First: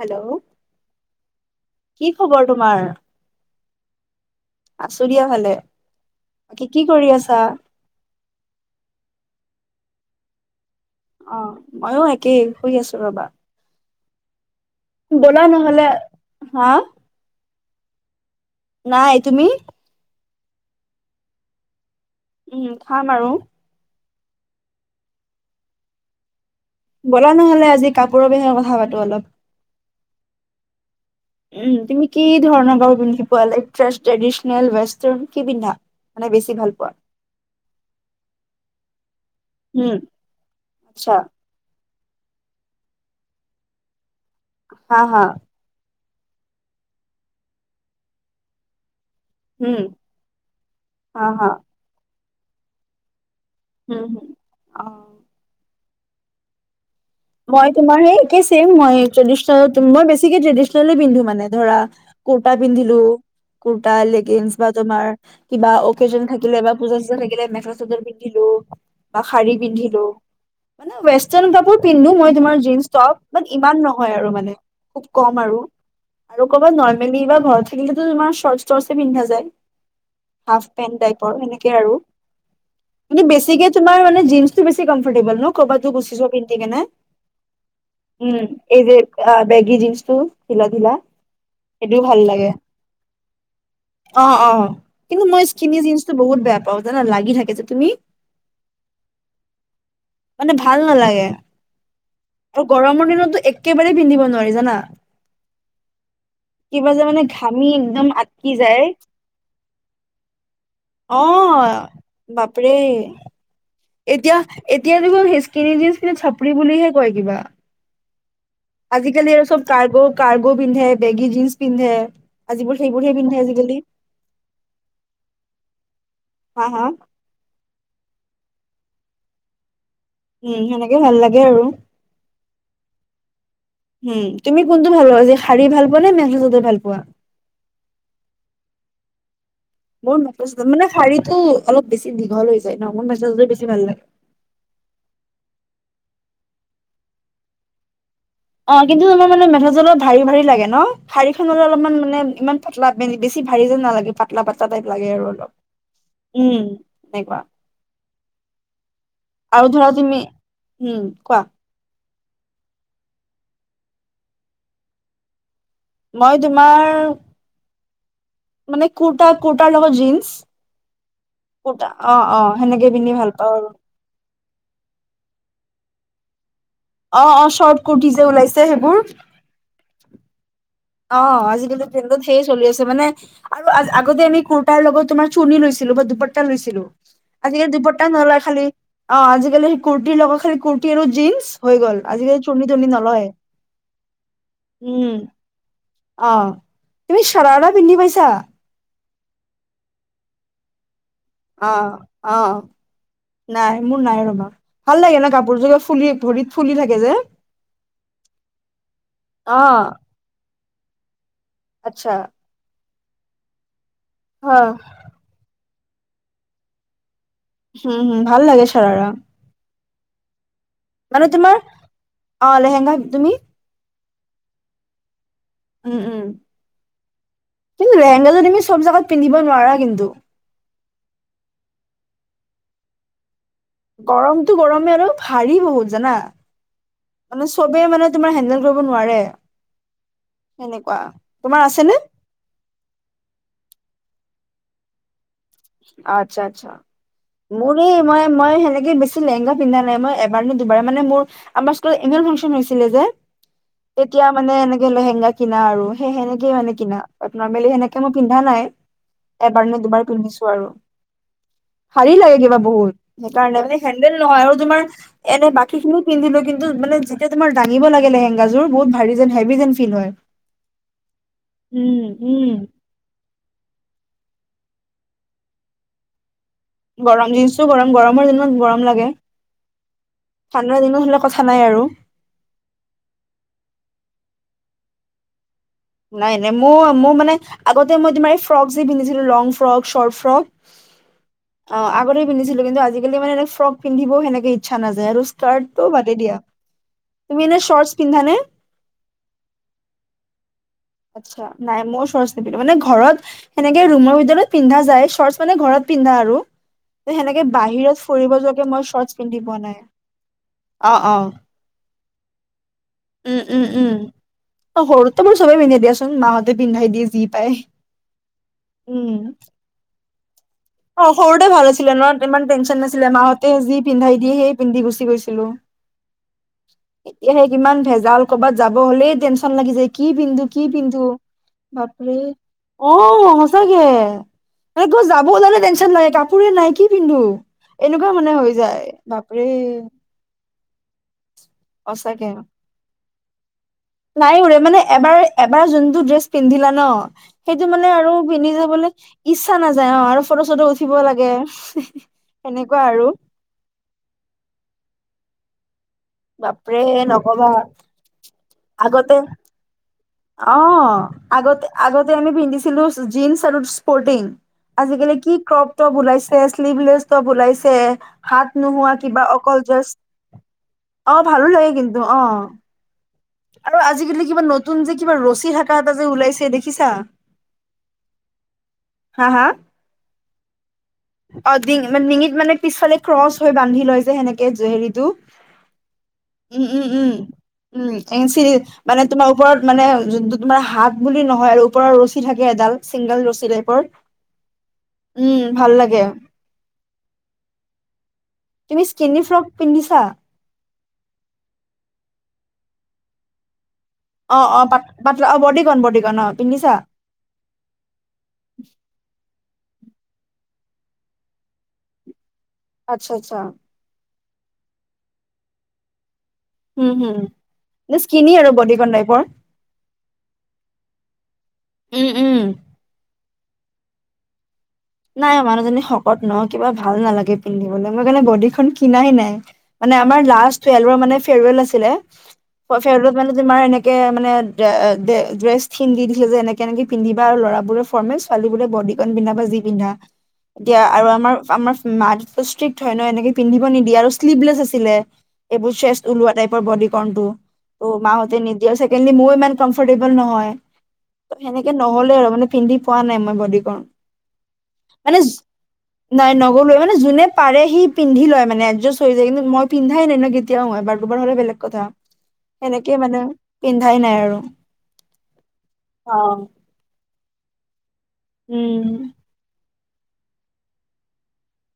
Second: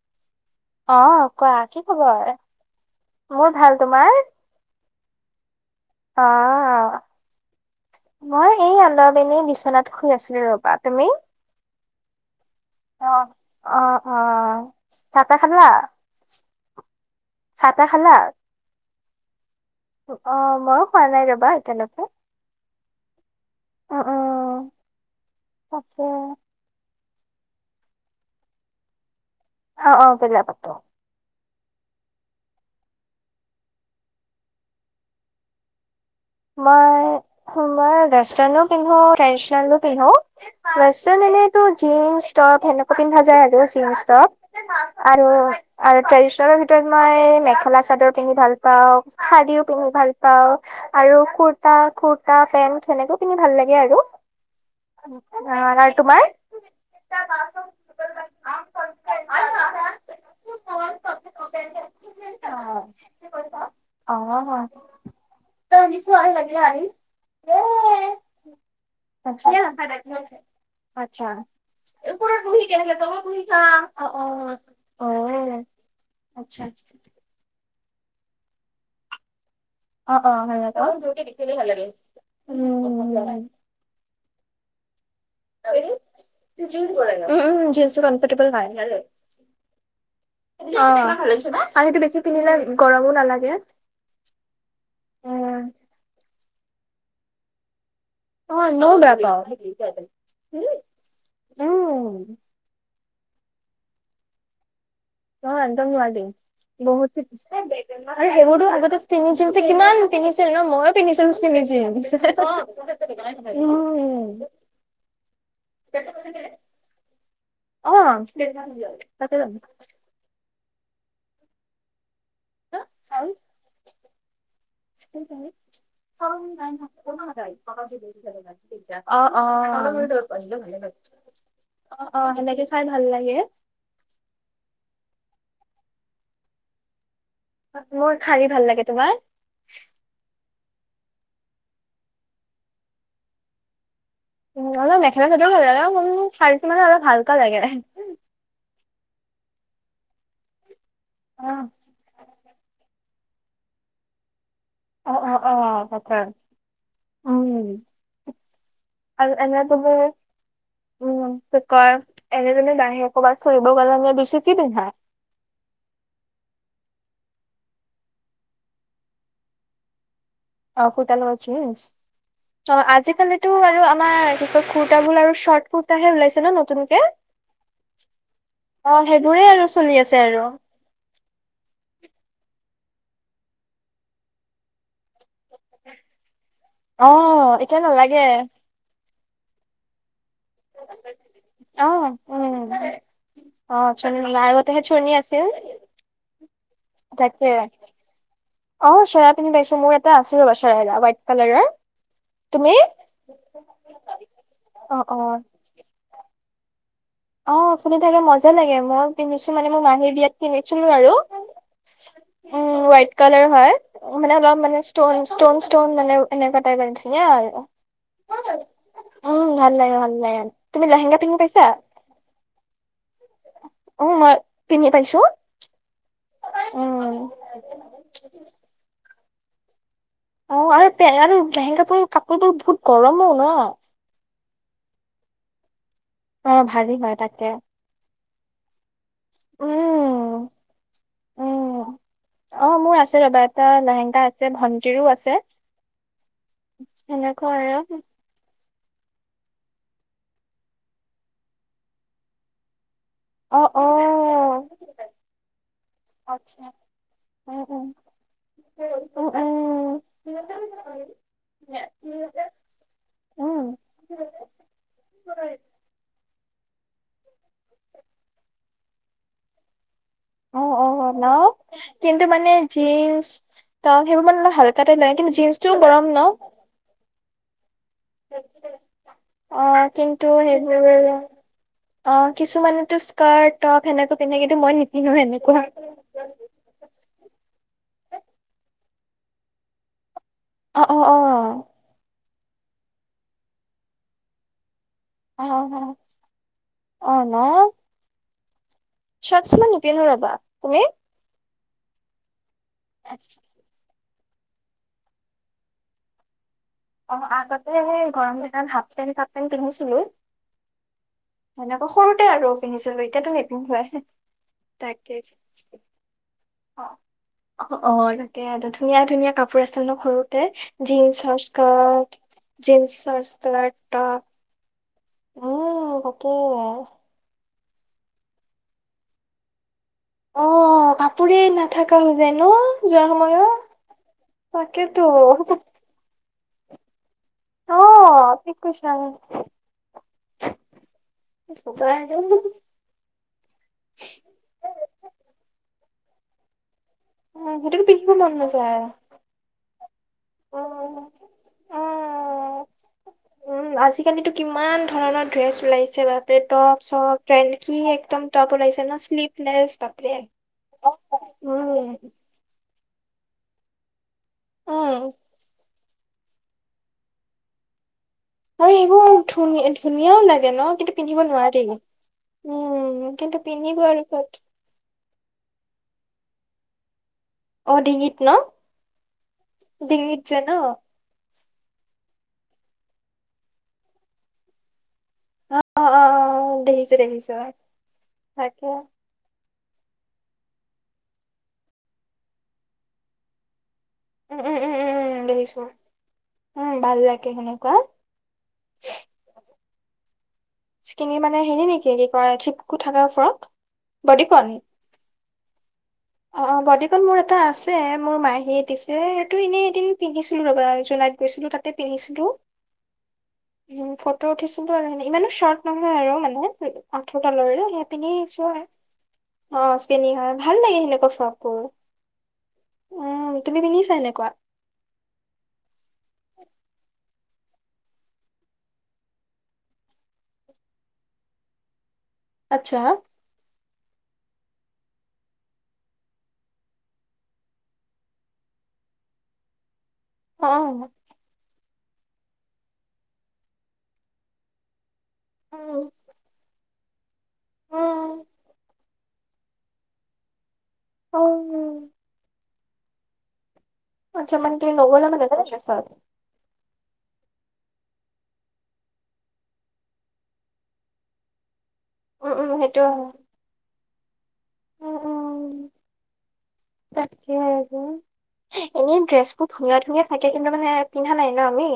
Hello অ' কোৱা কি খবৰ? মোৰ ভাল। তোমাৰ? আছো দিয়া ভালে। কি কি অ', কৰি আছা? মই এই আন্ধাৰত এনেই বিছনাত শুই আছিলো ৰ'বা। তুমি? অ' মইয়ো একেই শুই আছো ৰবা। অ', অ' অ' চাহ তাহ ব'লা খালা নহ'লে হা চাহ তাহ খালা? নাই। তুমি? অ' মইয়ো খোৱা নাই ৰবা এতিয়ালকে। উম খাম আৰু। অ'অ' তাকে। ব'লা নহ'লে আজি কাপোৰৰ বিষয়ে কথা পাতো অলপ। অ' অ' বলা পাতো। উম তুমি কি ধৰণৰ বাৰু পিন্ধি পোৱা? লাইটড্ৰেছ ট্ৰেডিচনেল, ৱেষ্টাৰ্ণ কি পিন্ধা? মানে বেছি ভাল পোৱা? মই সোমবাৰে ৱেষ্টানো পিন্ধো ৰেছ, তানু উম, পিন্ধো, আচ্ছা ৱেষ্টাৰ্ণ এনেই টো জিন্স টপ সেনেকুৱা পিন্ধা যায় আৰু, জীন্চ হা টপ। হা, আৰু আৰু ট্ৰেডিচনেলৰ ভিতৰত মই মেখেলা চাদৰ পিন্ধি ভাল পাওঁ শাৰীও উম, পিন্ধি ভাল পাওঁ আৰু হা হা, কুুৰ্তা কুুৰ্তা পেন্ট সেনেকেও পিন্ধি ভাল লাগে। সেয়ে উম, হুম, অ'। আৰু। আৰু তোমাৰ? মই তোমাৰ সেই একেছেম, মই ট্ৰেডচনেল মই বেছিকে ট্ৰেডিচনেল পিন্ধো। মানে ধৰা কুৰ্তটা পিন্ধিলো, কুুৰ্তা অ লেগিনছ অ' বা তোমাৰ কিবা অকেজন থাকিলে বা পুজা চুজা থাকিলে মেখেলা চাদৰ পিন্ধিলো বা আচ্ছা শাৰী পিন্ধিলো। মানে আচ্ছা ৱেষ্টাৰ্ন কাপোৰ পিন্ধো মই তোমাৰ জীন্চ টপ বাট ইমান নহয় আৰু, মানে অ খুব কম আৰু। আৰু আচ্ছা ক'ৰবাত নৰ্মেলি বা ঘৰত থাকিলেতো তোমাৰ চৰ্তছ টচে পিন্ধা যায়। অ অ ভাল হাফ লাগে অ' পেন্ট দুয়োটা টাইপৰ দেখিলেই ভাল এনেকে লাগে। আৰু, উম কিন্তু উম বেছিকে তোমাৰ মানে জিনচটো বেছি কম্ফৰতেবুল ন' কৰবাত গুচি যাব পাইম, উম' জিনচটো কমফৰ্টেবল এই হয়। যে বেগী জিন্সটো ঢিলা ঢিলা অ' সেইটোও শাৰীটো ভাল বেছি লাগে পিন্ধিলে গৰমো নালাগে। অ অ কিন্তু অ মই স্কিনি জিনচটো বহুত বেয়া পাওঁ। জানা লাগি থাকে যে তুমি? অ' মই এনেও বেয়া পাওঁ। মানে ভাল নালাগে উম, আৰু গৰমৰ দিনতো একেবাৰে পিন্ধিব নোৱাৰি জানা? অ একদম নোৱাৰি। কিবা যে মানে বহুত ঘামি একদম আৰু আটকি সেইবোৰতো যায় আগতে স্কিনি জিনচ্ কিমান পিন্ধিছিল ন'। মই অ পিন্ধিছো পিনি বাপৰে জিনচ্। এতিয়া এতিয়া দেখুন স্কীনিজিনচ্ খিনি চাপৰি বুলিহে কয় কিবা। অ তাতে যাম। কাৰ্গো পিন্ধে বেগী জিন্স পিন্ধে। আজিবোৰ সেইবোৰহে পিন্ধে চাই আজিকালি চ ন হা হা য [unintelligible] অ' অ' উম সেনেকে ভাল লাগে আৰু, অ অ সেনেকে চাই ভাল লাগে। উম তুমি কোনটো ভাল পোৱা যে শাৰী ভাল পোৱা নে মেখেলা চাদৰ ভাল পোৱা। মোৰ শাৰী ভাল লাগে। তোমাৰ? মোৰ মেছোজ মানে শাৰীটো অলপ বেছি দীঘল হৈ যায় ন' মোৰ মেছোজ বেছি ভাল লাগে। উম হলেওঁ মেখেলা চাদৰ ভাল লাগে। কিন্তু শাৰীটো অলপ হলকা লাগে। অ' কিন্তু তোমাৰ মানে মেখেলা চাদৰ ভাৰী ভাৰী লাগে ন' শাৰীখন ললে অ', অলপমান মানে ইমান পাতলা বে বেছি ভাৰি যেন নালাগে পাত- লা পাতলা টাইপ লাগে অ', আৰু অ', অলপ, অ', তাকে। উম তেনেকুৱা। উম, আৰু ধৰা তুমি, উম কোৱা। কয়, এনেই তুমি বাহিৰত ক'ৰবাত ফুৰিব গ'লে এনেই বেছি কি পিন্ধা? মই তোমাৰ মানে কুৰ্তা কুৰ্তা লগত জিঞ্চ। অ কুৰ্তা লগত জিঞ্চ। অ সেনেকে পিন্ধি ভাল আজিকালিতো পাওঁ আৰু তোমাৰ কি কয় কুৰ্তা বোৰ আৰু চৰ্ট কুৰ্তাহে ওলাইছে নতুন। অ' অ' চৰ্ট কুৰ্টি যে ওলাইছে সেইবোৰ। সেইবোৰে আৰু চলি আছে আৰু অ আজিকালি ট্ৰেণ্ডত সেয়ে চলি আছে। মানে আৰু আজ আগতে আমি কুৰ্তাৰ লগত তোমাৰ চুৰ্ণী লৈছিলো বা দুপট্টা লৈছিলো। অ আজিকালি এতিয়া দুপট্টা নালাগে নলয় খালি অ' আজিকালি সেই কুৰ্তিৰ লগত খালি কুৰ্টি আৰু জিঞ্চ হৈ অ গল। আজিকালি চুৰ্ণী উম তুৰ্ণী নলয়। অ চুৰ্ণী নাই আগতেহে চুৰ্ণী উম' আছিল অ', তুমি তাকে চাৰাৰা পিন্ধি পাইছা? অ' চেৰা পিন্ধি পাইছো মোৰ এটা আছে ৰবা। চেৰাৰা হোৱাইট কালাৰৰ অ' অ'। তুমি নাই মোৰ নাই ৰবা। অ ভাল অ লাগে ন কাপোৰযোৰ ফুলি ভৰিত ফুলি থাকে যে। অ ফুলি থাকে মজা লাগে। মই পিন্ধিছো অ মানে মোৰ মাহীৰ বিয়াত কিনিছিলো আৰু। আচ্ছা উঁ হোৱাইট কালাৰ হয়। মানে অ অলপ মানে ষ্টন ষ্ট'ন ষ্টন'মানে এনেকুৱা টাইপ আৰু ধুনীয়া হম হম ভাল লাগে চাৰাৰা আৰু। উম ভাল লাগে ভাল লাগে। তুমি মানে লাহেংগা পিন্ধি তোমাৰ পাইছা? অ' লেহেংগা। তুমি? অ' মই পিন্ধি পাইছো। উম উম! উম কিন্তু লেহেংগা যোৰ তুমি চব জাগাত পিন্ধিব নোৱাৰা কিন্তু। অ' আৰু বেয়াও লেহেংগাৰ কাপোৰবোৰ বহুত গৰমো ন'। গৰমটো গৰমেই আৰু ভাৰী বহুত জানা। অ ভাৰী হয় তাকে মানে চবে মানে তোমাৰ হেডেল কৰিব নোৱাৰে। উম সেনেকুৱা তোমাৰ আছে উম নে? অ', মোৰ আছে ৰবা এটা লেহেংগা আছে ভণ্টিৰো আছে। অ আচ্ছা আচ্ছা, সেনেকুৱা মোৰ আৰু এই মই মই সেনেকে বেছি লেহেংগা পিন্ধা নাই মই এবাৰ নে দুবাৰ মানে মোৰ আমাৰ স্কুলত এনুবেল ফাংচন হৈছিলে যে অ', অ',। তেতিয়া মানে এনেকে লেহেংগা কিনা আৰু সেই সেনেকে আচ্ছা মানে কিনা, উম নৰ্মেলি উম সেনেকে মই পিন্ধা নাই উম এবাৰ নে দুবাৰ পিন্ধিছো আৰু। ভাৰি লাগে কিবা বহুত, সেইকাৰণে উম মানে হেণ্ডেল নহয় আৰু তোমাৰ উম এনে বা- কী খিনি পিন্ধিলে কিন্তু মানে যেতিয়া তোমাৰ দাঙিব লাগে লেহেংগাযোৰ বহুত ভাৰি যেন হেভি যেন ফিল হয়। অ', অ', ন, উম কিন্তু মানে উম জিঞ্চ ত সেইবোৰ মানে অলপ হালকা টাইপ লাগে কিন্তু জিঞ্চটোও গৰম ন গৰম জিঞ্চটোও গৰম গৰম। গৰমৰ দিনত গৰম লাগে অ', কিন্তু ঠাণ্ডাৰ সেইবোৰ দিনত হ'লে কথা নাই আৰু অ' কিছুমানেতো স্কাৰ্ট টপ সেনেকা পিন্ধে। কিন্তু মই নিপিন্ধো হেনেকুৱা। নাই নাই। মই মোৰ মানে আগতে মই তোমাৰ এই ফ্ৰক যে পিন্ধিছিলো লং ফ্ৰক চৰ্ট ফ্ৰক। অ' অ' অ' অ', আগতে পিন্ধছিলো কিন্তু আজিকালি মানে ফ্ৰক পিন্ধিবও সেনেকে ইচ্ছা নাযায় আৰু অ', স্কাৰ্টটো অ', বাদে দিয়া অ তুমি এনে চৰ্তছ পিন্ধা নে চৰ্তছ মই নিপিন্ধো ৰবা তুমি আচ্ছা নাই মোৰ চৰ্তছ নিপিন্ধো মানে ঘৰত সেনেকে ৰুমৰ ভিতৰত পিন্ধা যায় চৰ্তছ মানে ঘৰত পিন্ধা আৰু অ', সেনেকে আগতে বাহিৰত সেই ফুৰিব গৰম দিনত যোৱাকে মই হাফ পেন্ট শৰ্টছ চাফ পিন্ধি পেন্ট পোৱা নাই অ', অ', সেনেকা সৰুতে আৰু পিন্ধিছিলো এতিয়াতো উম উম উম নিপিন্ধোয়ে অ তাকে সৰুতে বাৰু চবে পিন্ধে দিয়াচোন মাহঁতে পিন্ধাই অ', দিয়ে যি পায় অ', অ', তাকে আৰু ধুনীয়া উম ধুনীয়া কাপোৰ প্ৰাচেনক সৰুতে অ', জীন্সৰ সৰুতে ভাল আছিলে স্কাৰ্ট ন ইমান টেনচন জিন্স নাছিলে চাৰ্ট মাহতে যি পিন্ধাই টপ দিয়ে সেই পিন্ধি গুচি গৈছি উম অকে এতিয়া হে কিমান ভেজাল ক'বাত যাব হলেই টেনশচন লাগি যায় কি পিন্ধো অ কি পিন্ধো কাপোৰে নাথাকা হৈ বাপৰে যায় ন অ যোৱাৰ সময়ত সঁচাকে মানে ক তাকেতো যাব ওলালে কাপোৰে নাই কি পিন্ধো অ এনেকুৱা মানে হৈ ঠিক কৈছা যায় উম বাপৰে তই সঁচাকে আৰু নাই উৰে মানে এবাৰ এবাৰ যোনটো ড্ৰেছ পিন্ধিলে ন সেইটো মানে আৰু পিন্ধিব মন পিন্ধি নাযায় যাবলৈ ইচ্ছা নাযায় অ', আৰু ফটো চটো উম উঠিব লাগে সেনেকুৱা আৰু উম আজিকালিতো কিমান ধৰণৰ ড্ৰেছ ওলাইছে বা বাপৰে টপ চপ নকবা ট্ৰেড কি একদম টপ ওলাইছে ন আগতে শ্লিপলেছ বাপ অ', আগতে আগতে আমি পিন্ধিছিলো জীন্চ আৰু স্পৰ্টিং আৰু আজিকালি কি ক্ৰপ টপ ওলাইছে শ্লিভলেছ টপ ওলাইছে হাত নোহোৱা এইবোৰ কিবা অকল ধুনীয়া জাষ্ট ধুনীয়াও লাগে ন কিন্তু অ পিন্ধিব ভালো নোৱাৰি লাগে কিন্তু অ উম কিন্তু পিন্ধিব আৰু আজিকালি কিবা নতুন যে কিবা ৰছী থাকা এটা যে ওলাইছে দেখিছা অ', ডিঙিত ন হা হা ডিঙিত যে ন অ', ডিঙ ডিঙিত মানে পিছফালে ক্ৰচ হৈ বান্ধি লয় যে সেনেকে জ হেৰিটো অ অ অ উম উম দেখিছো উম দেখিছো উম এন চি ৰি তাকে বা মানে তোমাৰ ওপৰত মানে যোনটো তোমাৰ হাত বুলি নহয় আৰু ওপৰ ৰছী থাকে এডাল চিংগল ৰছী টাইপৰ উম উম উম উম উম দেখিছো ভাল লাগে। উম ভাল লাগে সেনেকুৱা তুমি স্কিনী ফ্ৰক পিন্ধিছা? স্কিনি মানে হেৰি নেকি কি কয় চিপকু থাকে ফ্ৰক বডিকন অ', অ', প পাত পাতলা', অ বদীকন বদীকন অ বডিকন মোৰ এটা আছে মোৰ মাহীয়ে দিছে এইটো এনে এদিন পিন্ধিছিলো ৰবা জোনাইত গৈছিলো তাতে পিন্ধিছিলো। আচ্ছা আচ্ছা উম ফটো উঠিছলো আৰু ইমানো শৰ্ট নহয় আৰু মানে হুম হুম আঠুৰ তলৰে সেই নে পিন্ধি স্কিনি আৰু আহিছো বডিকন টাইপৰ? অ চিনি হয় ভাল লাগে সেনে উম উম উম তুমি পিন্ধিছা এনেকুৱা নাই মানুহজনী শকত ন কিবা ভাল নালাগে পিন্ধিবলে মই মানে বডিখন খিনাই নাই। মানে আমাৰ লাষ্ট টুৱেলভৰ মানে ফেৱাৰ ৱেল আছিলে আচ্ছা ফেৱাৰ ৱেল মানে তোমাৰ এনেকে মানে ড্ৰেছ খিন্ধি দিছিলে যে এনেকে এনেকে পিন্ধিবা আৰু ল'ৰাবোৰে ফৰমেল ছোৱালীবোৰে বডিকন পিন্ধা বা যি পিন্ধা অ এতিয়া আৰু আমাৰ আমাৰ মা ষ্ট্ৰিক্ট হয় ন এনেকে পিন্ধিব নিদিয়ে আৰু শ্লিভলেছ আছিলে অ এইবোৰ উম চেচ ওলোৱা টাইপৰ বডি কৰ্ণটো ত' মোৰ উম, মাহতে নিদিয়ে। ছেকেণ্ডলি মোৰ ইমান কমফৰটেবল নহয় সেনেকে উম, নহ'লে আৰু পিন্ধি পোৱা নাই মই বডিকৰ্ণ আচ্ছা মানে কি তুমি নগলা মানে [unintelligible] নাই নগলো মানে যোনে পাৰে সি পিন্ধি লয় মানে এজষ্ট হৈ যায় কিন্তু মই পিন্ধাই ন কেতিয়াও এতিও ময় বাৰ দুবাৰ হ'লে বেলেগ কথা। উম, উম, সেইটো সেনেকেই হয়। মানে পিন্ধাই নাই আৰু উম, উম। অ'। তাকে এনে উম ড্ৰেছ খুব ধুনীয়া, ধুনীয়া থাকে কিন্তু মানে পিন্ধা নাই ন আমি।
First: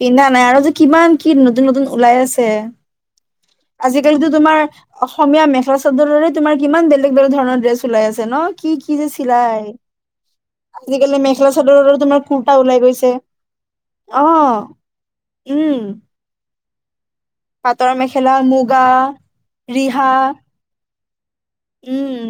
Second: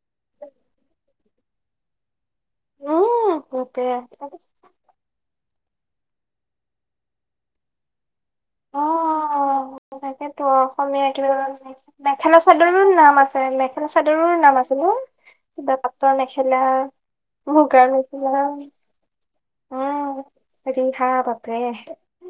পিন্ধা নাই আৰু যে কিমান কি নতুন, নতুন ওলাই আছে উম, বাপৰে আজিকালিতো তোমাৰ অসমীয়া মেখেলা চাদৰৰে তোমাৰ কিমান বেলেগ, বেলেগ ধৰণৰ ড্ৰেছ ওলাই আছে ন কি, কি যে চিলাই। থাকে ত অসমীয়া আজিকালি কা মেখেলা চাদৰৰো তোমাৰ মেখেলা কুৰ্তা চাদৰৰ ওলাই গৈছে নাম আছে মেখেলা অ চাদৰৰ নাম আছে ন। কিবা উম পাতৰ মেখেলা পাটৰ মেখেলা মুগা ৰিহা উম। [unintelligible] উম,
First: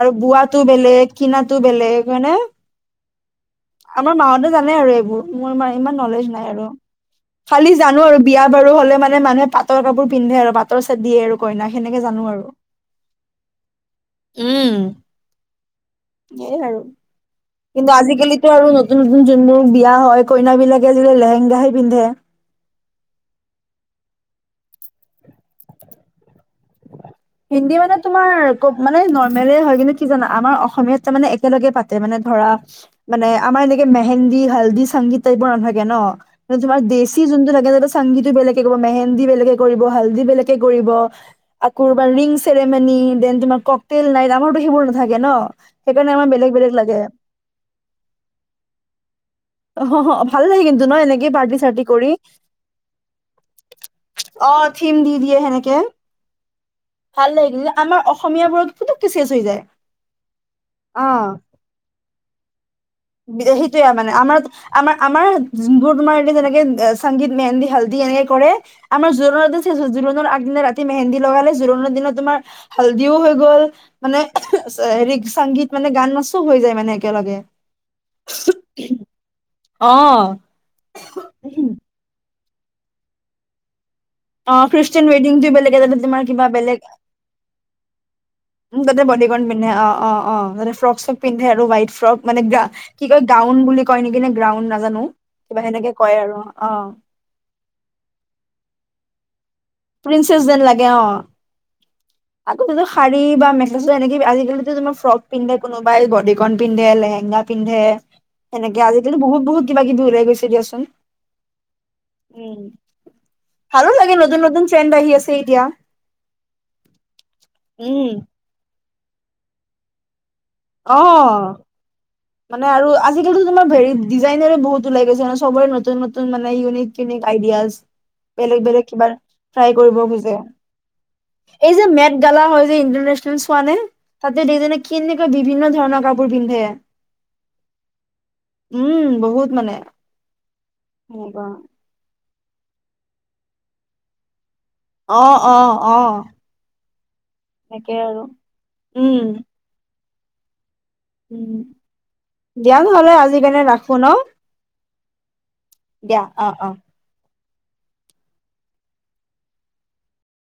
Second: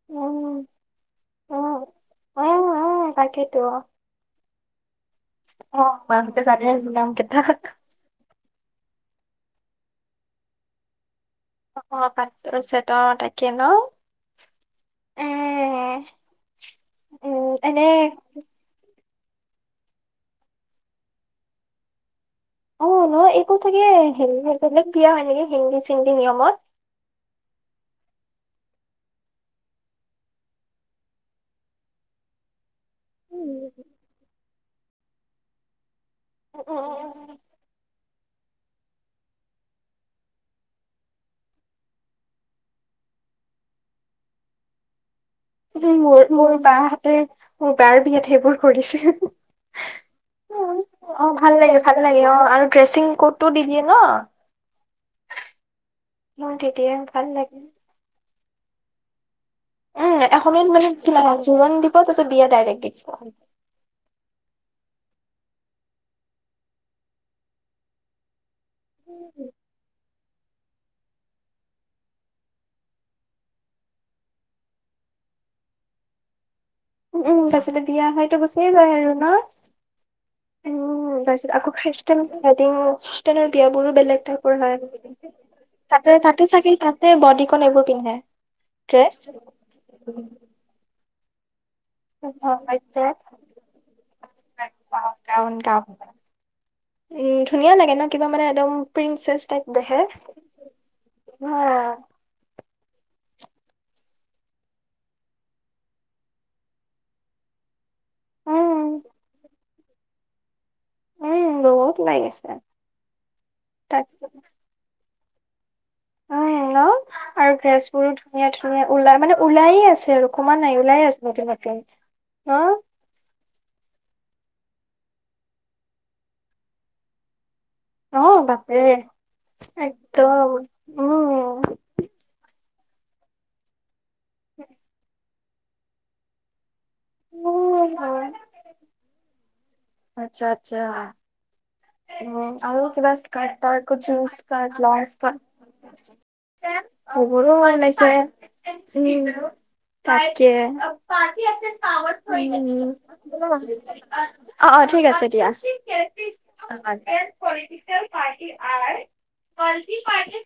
আৰু বোৱাতো উম, বেলেগ কিনাতো উম। বেলেগ হয়নে। উম, উম, তাকেইতো অ'। আমাৰ মা হতে জানে আৰু এইবোৰ মোৰ মানে ইমান নলেজ মাহঁতে নাই জানে আৰু নাম কেইটা। খালি জানোঁ আৰু। বিয়া বাৰু হ'লে মানে মানুহে পাতৰ কাপোৰ পিন্ধে আৰু পাতৰ চেত দিয়ে আৰু। কইনা সেনেকে অ', জানো আৰু পাতৰ চেত অ', তাকে ন। উম এ নে আৰু। উম এনে কিন্তু আজিকালিতো আৰু নতুন, নতুন যোনবোৰ বিয়া হয় কইনা বিলাকে আজিকালি লেহেংগাহে পিন্ধে। অ', নহয় এইবোৰ চাগে হিন্দী বিয়া হয় নেকি হিন্দী চিন্দী নিয়মত হিন্দী মানে তোমাৰ ক মানে নৰ্মলে হয় কিন্তু কি জানা আমাৰ অসমীয়াত মানে একেলগে পাতে। মানে ধৰা মানে আমাৰ এনেকে মেহেন্দী, হালদি, চংগিত টাইপৰ নাথাকে ন তোমাৰ দেশি উম যোনটো থাকে তাতে চংগীতগিটো বেলেগে কৰিব মেহেন্দী বেলেগে কৰিব হাল্দি বেলেগে কৰিব। ক'ৰবাৰ ৰিং চেৰেমনি দেন তোমাৰ ককটেল নাইট আমাৰতো সেইবোৰ নাথাকে ন। সেইকাৰণে মোৰ, আমাৰ বেলেগ মোৰ বেলেগ বা লাগে হতে মোৰ বাৰ বিয়াত সেইবোৰ কৰিছে। অ ভাল লাগে কিন্তু ন এনেকে অ', ভাল পাৰ্টি লাগে চাৰ্টি ভাল কৰি লাগে অ আৰু ড্ৰেচিং ক'ডটো দি দিয়ে ন। অ', থিম দি দিয়ে সেনেকে। অ', দি দিয়ে। ভাল লাগিলে আমাৰ অসমীয় বোৰৰ পুতুককে চেচ হৈ যায়। উম এ অসমীয়াত অ মানে জোৰন দিব তাৰপিত বিয়া ডাইৰেক্টকে। বিদেশী সেইটোৱে মানে আমাৰ আমাৰ, আমাৰ গ তোমাৰ এ যোনবোৰ সংগীত মেহেন্দী হালদি এনেকে কৰে আমাৰ জোৰোণৰ দিনা চেচ হল, জোৰোণৰ আগদিনা ৰাতি মেহেন্দি লগালে জোৰোণৰ দিনা তোমাৰ হালদিও হৈ গল মানে হেৰি চংগীত মানে গান নাচ চব হৈ যায় মানে একেলগে তেতিয়া হয়তো গুচিয়েই যায় আৰু ন অ উম তাৰপিছত আকৌ খাইছোঁ। ৱেডিংষ্ট বিয়াবোৰো বেলেগ টাইপৰ অ হয় খ্ৰীষ্টান ৱেডিংটো বেলেগ তাতে তোমাৰ তাতে কিবা চাগে তাতে চাগে গোটেই বডিকৰ্ণ এইবোৰ পিন্ধে। উম গোট ড্ৰেছ। বডিকন পিন্ধে অ', অ', অ', তাতে ফ্ৰক চক পিন্ধে আৰু হোৱাইট ফ্ৰক মানে কি কয় গ্ৰাউণ্ড বুলি কয় নেকি নে গ্ৰাউন নাজানোঁ। গাউন কিবা গাউন সেনেকে কয় আৰু অ'। উম ধুনীয়া লাগে ন কিবা মানে একদম প্ৰিনছেছ টাইপ। দেখে। প্ৰিন্চেছ যেন লাগে অ। উম, আগতেটো শাৰী বা মেখেলা চাদৰ এনেকে আজিকালি তো যেনবা ফ্ৰক পিন্ধে কোনোবাই বডিকন পিন্ধে লেহেংগা। পিন্ধে এনেকে আজিকালি বহুত বহুত কিবা কিবি ওলাই গৈছে দিয়াচোন। উম, বহুত লাগিছে উম ভালো তাক লাগে নতুন নতুন ট্ৰণ্ড আহি আছে এতিয়া। উম, ন আৰু উম তেজপুৰত ধুনীয়া ধুনীয়া ওলাই মানে ওলাইয়ে আছে আৰু। কমা নাই অ উওলাই আছে বাটে বাটে। মানে আৰু। আজিকালিটো তোমাৰ হেৰি ডিজাইনাৰে বহুত ওলাই গৈছে ন চবৰে নতুন নতুন মানে ইউনিক ইউনিক আইডিয়াজ। অ', বেলেগ বাপৰে বেলেগ কিবা ট্ৰাই কৰিব একদম খুজে, উম, এই যে মেত। গালা হয় যে ইণ্টাৰনে্চনেল চোৱানে তাতে দুইজনে কেনেকুৱা বিভিন্ন ধৰণৰ কাপোৰ পিন্ধে। উম, হয়। উম আচ্ছা। উম। উম আৰু কিবা ইস্কাট অ ব্লাছ। অ অ খবৰো মন তাকে লাইছে আৰু উম চ। তাকে উম দিয়া উম। নহ'লে আজিৰ কাৰণে ৰাখো ন অ অ ঠিক আছে দিয়া। দিয়া অ অ এ পলিটিকেল পাৰ্টি আৰ কি পাৰি।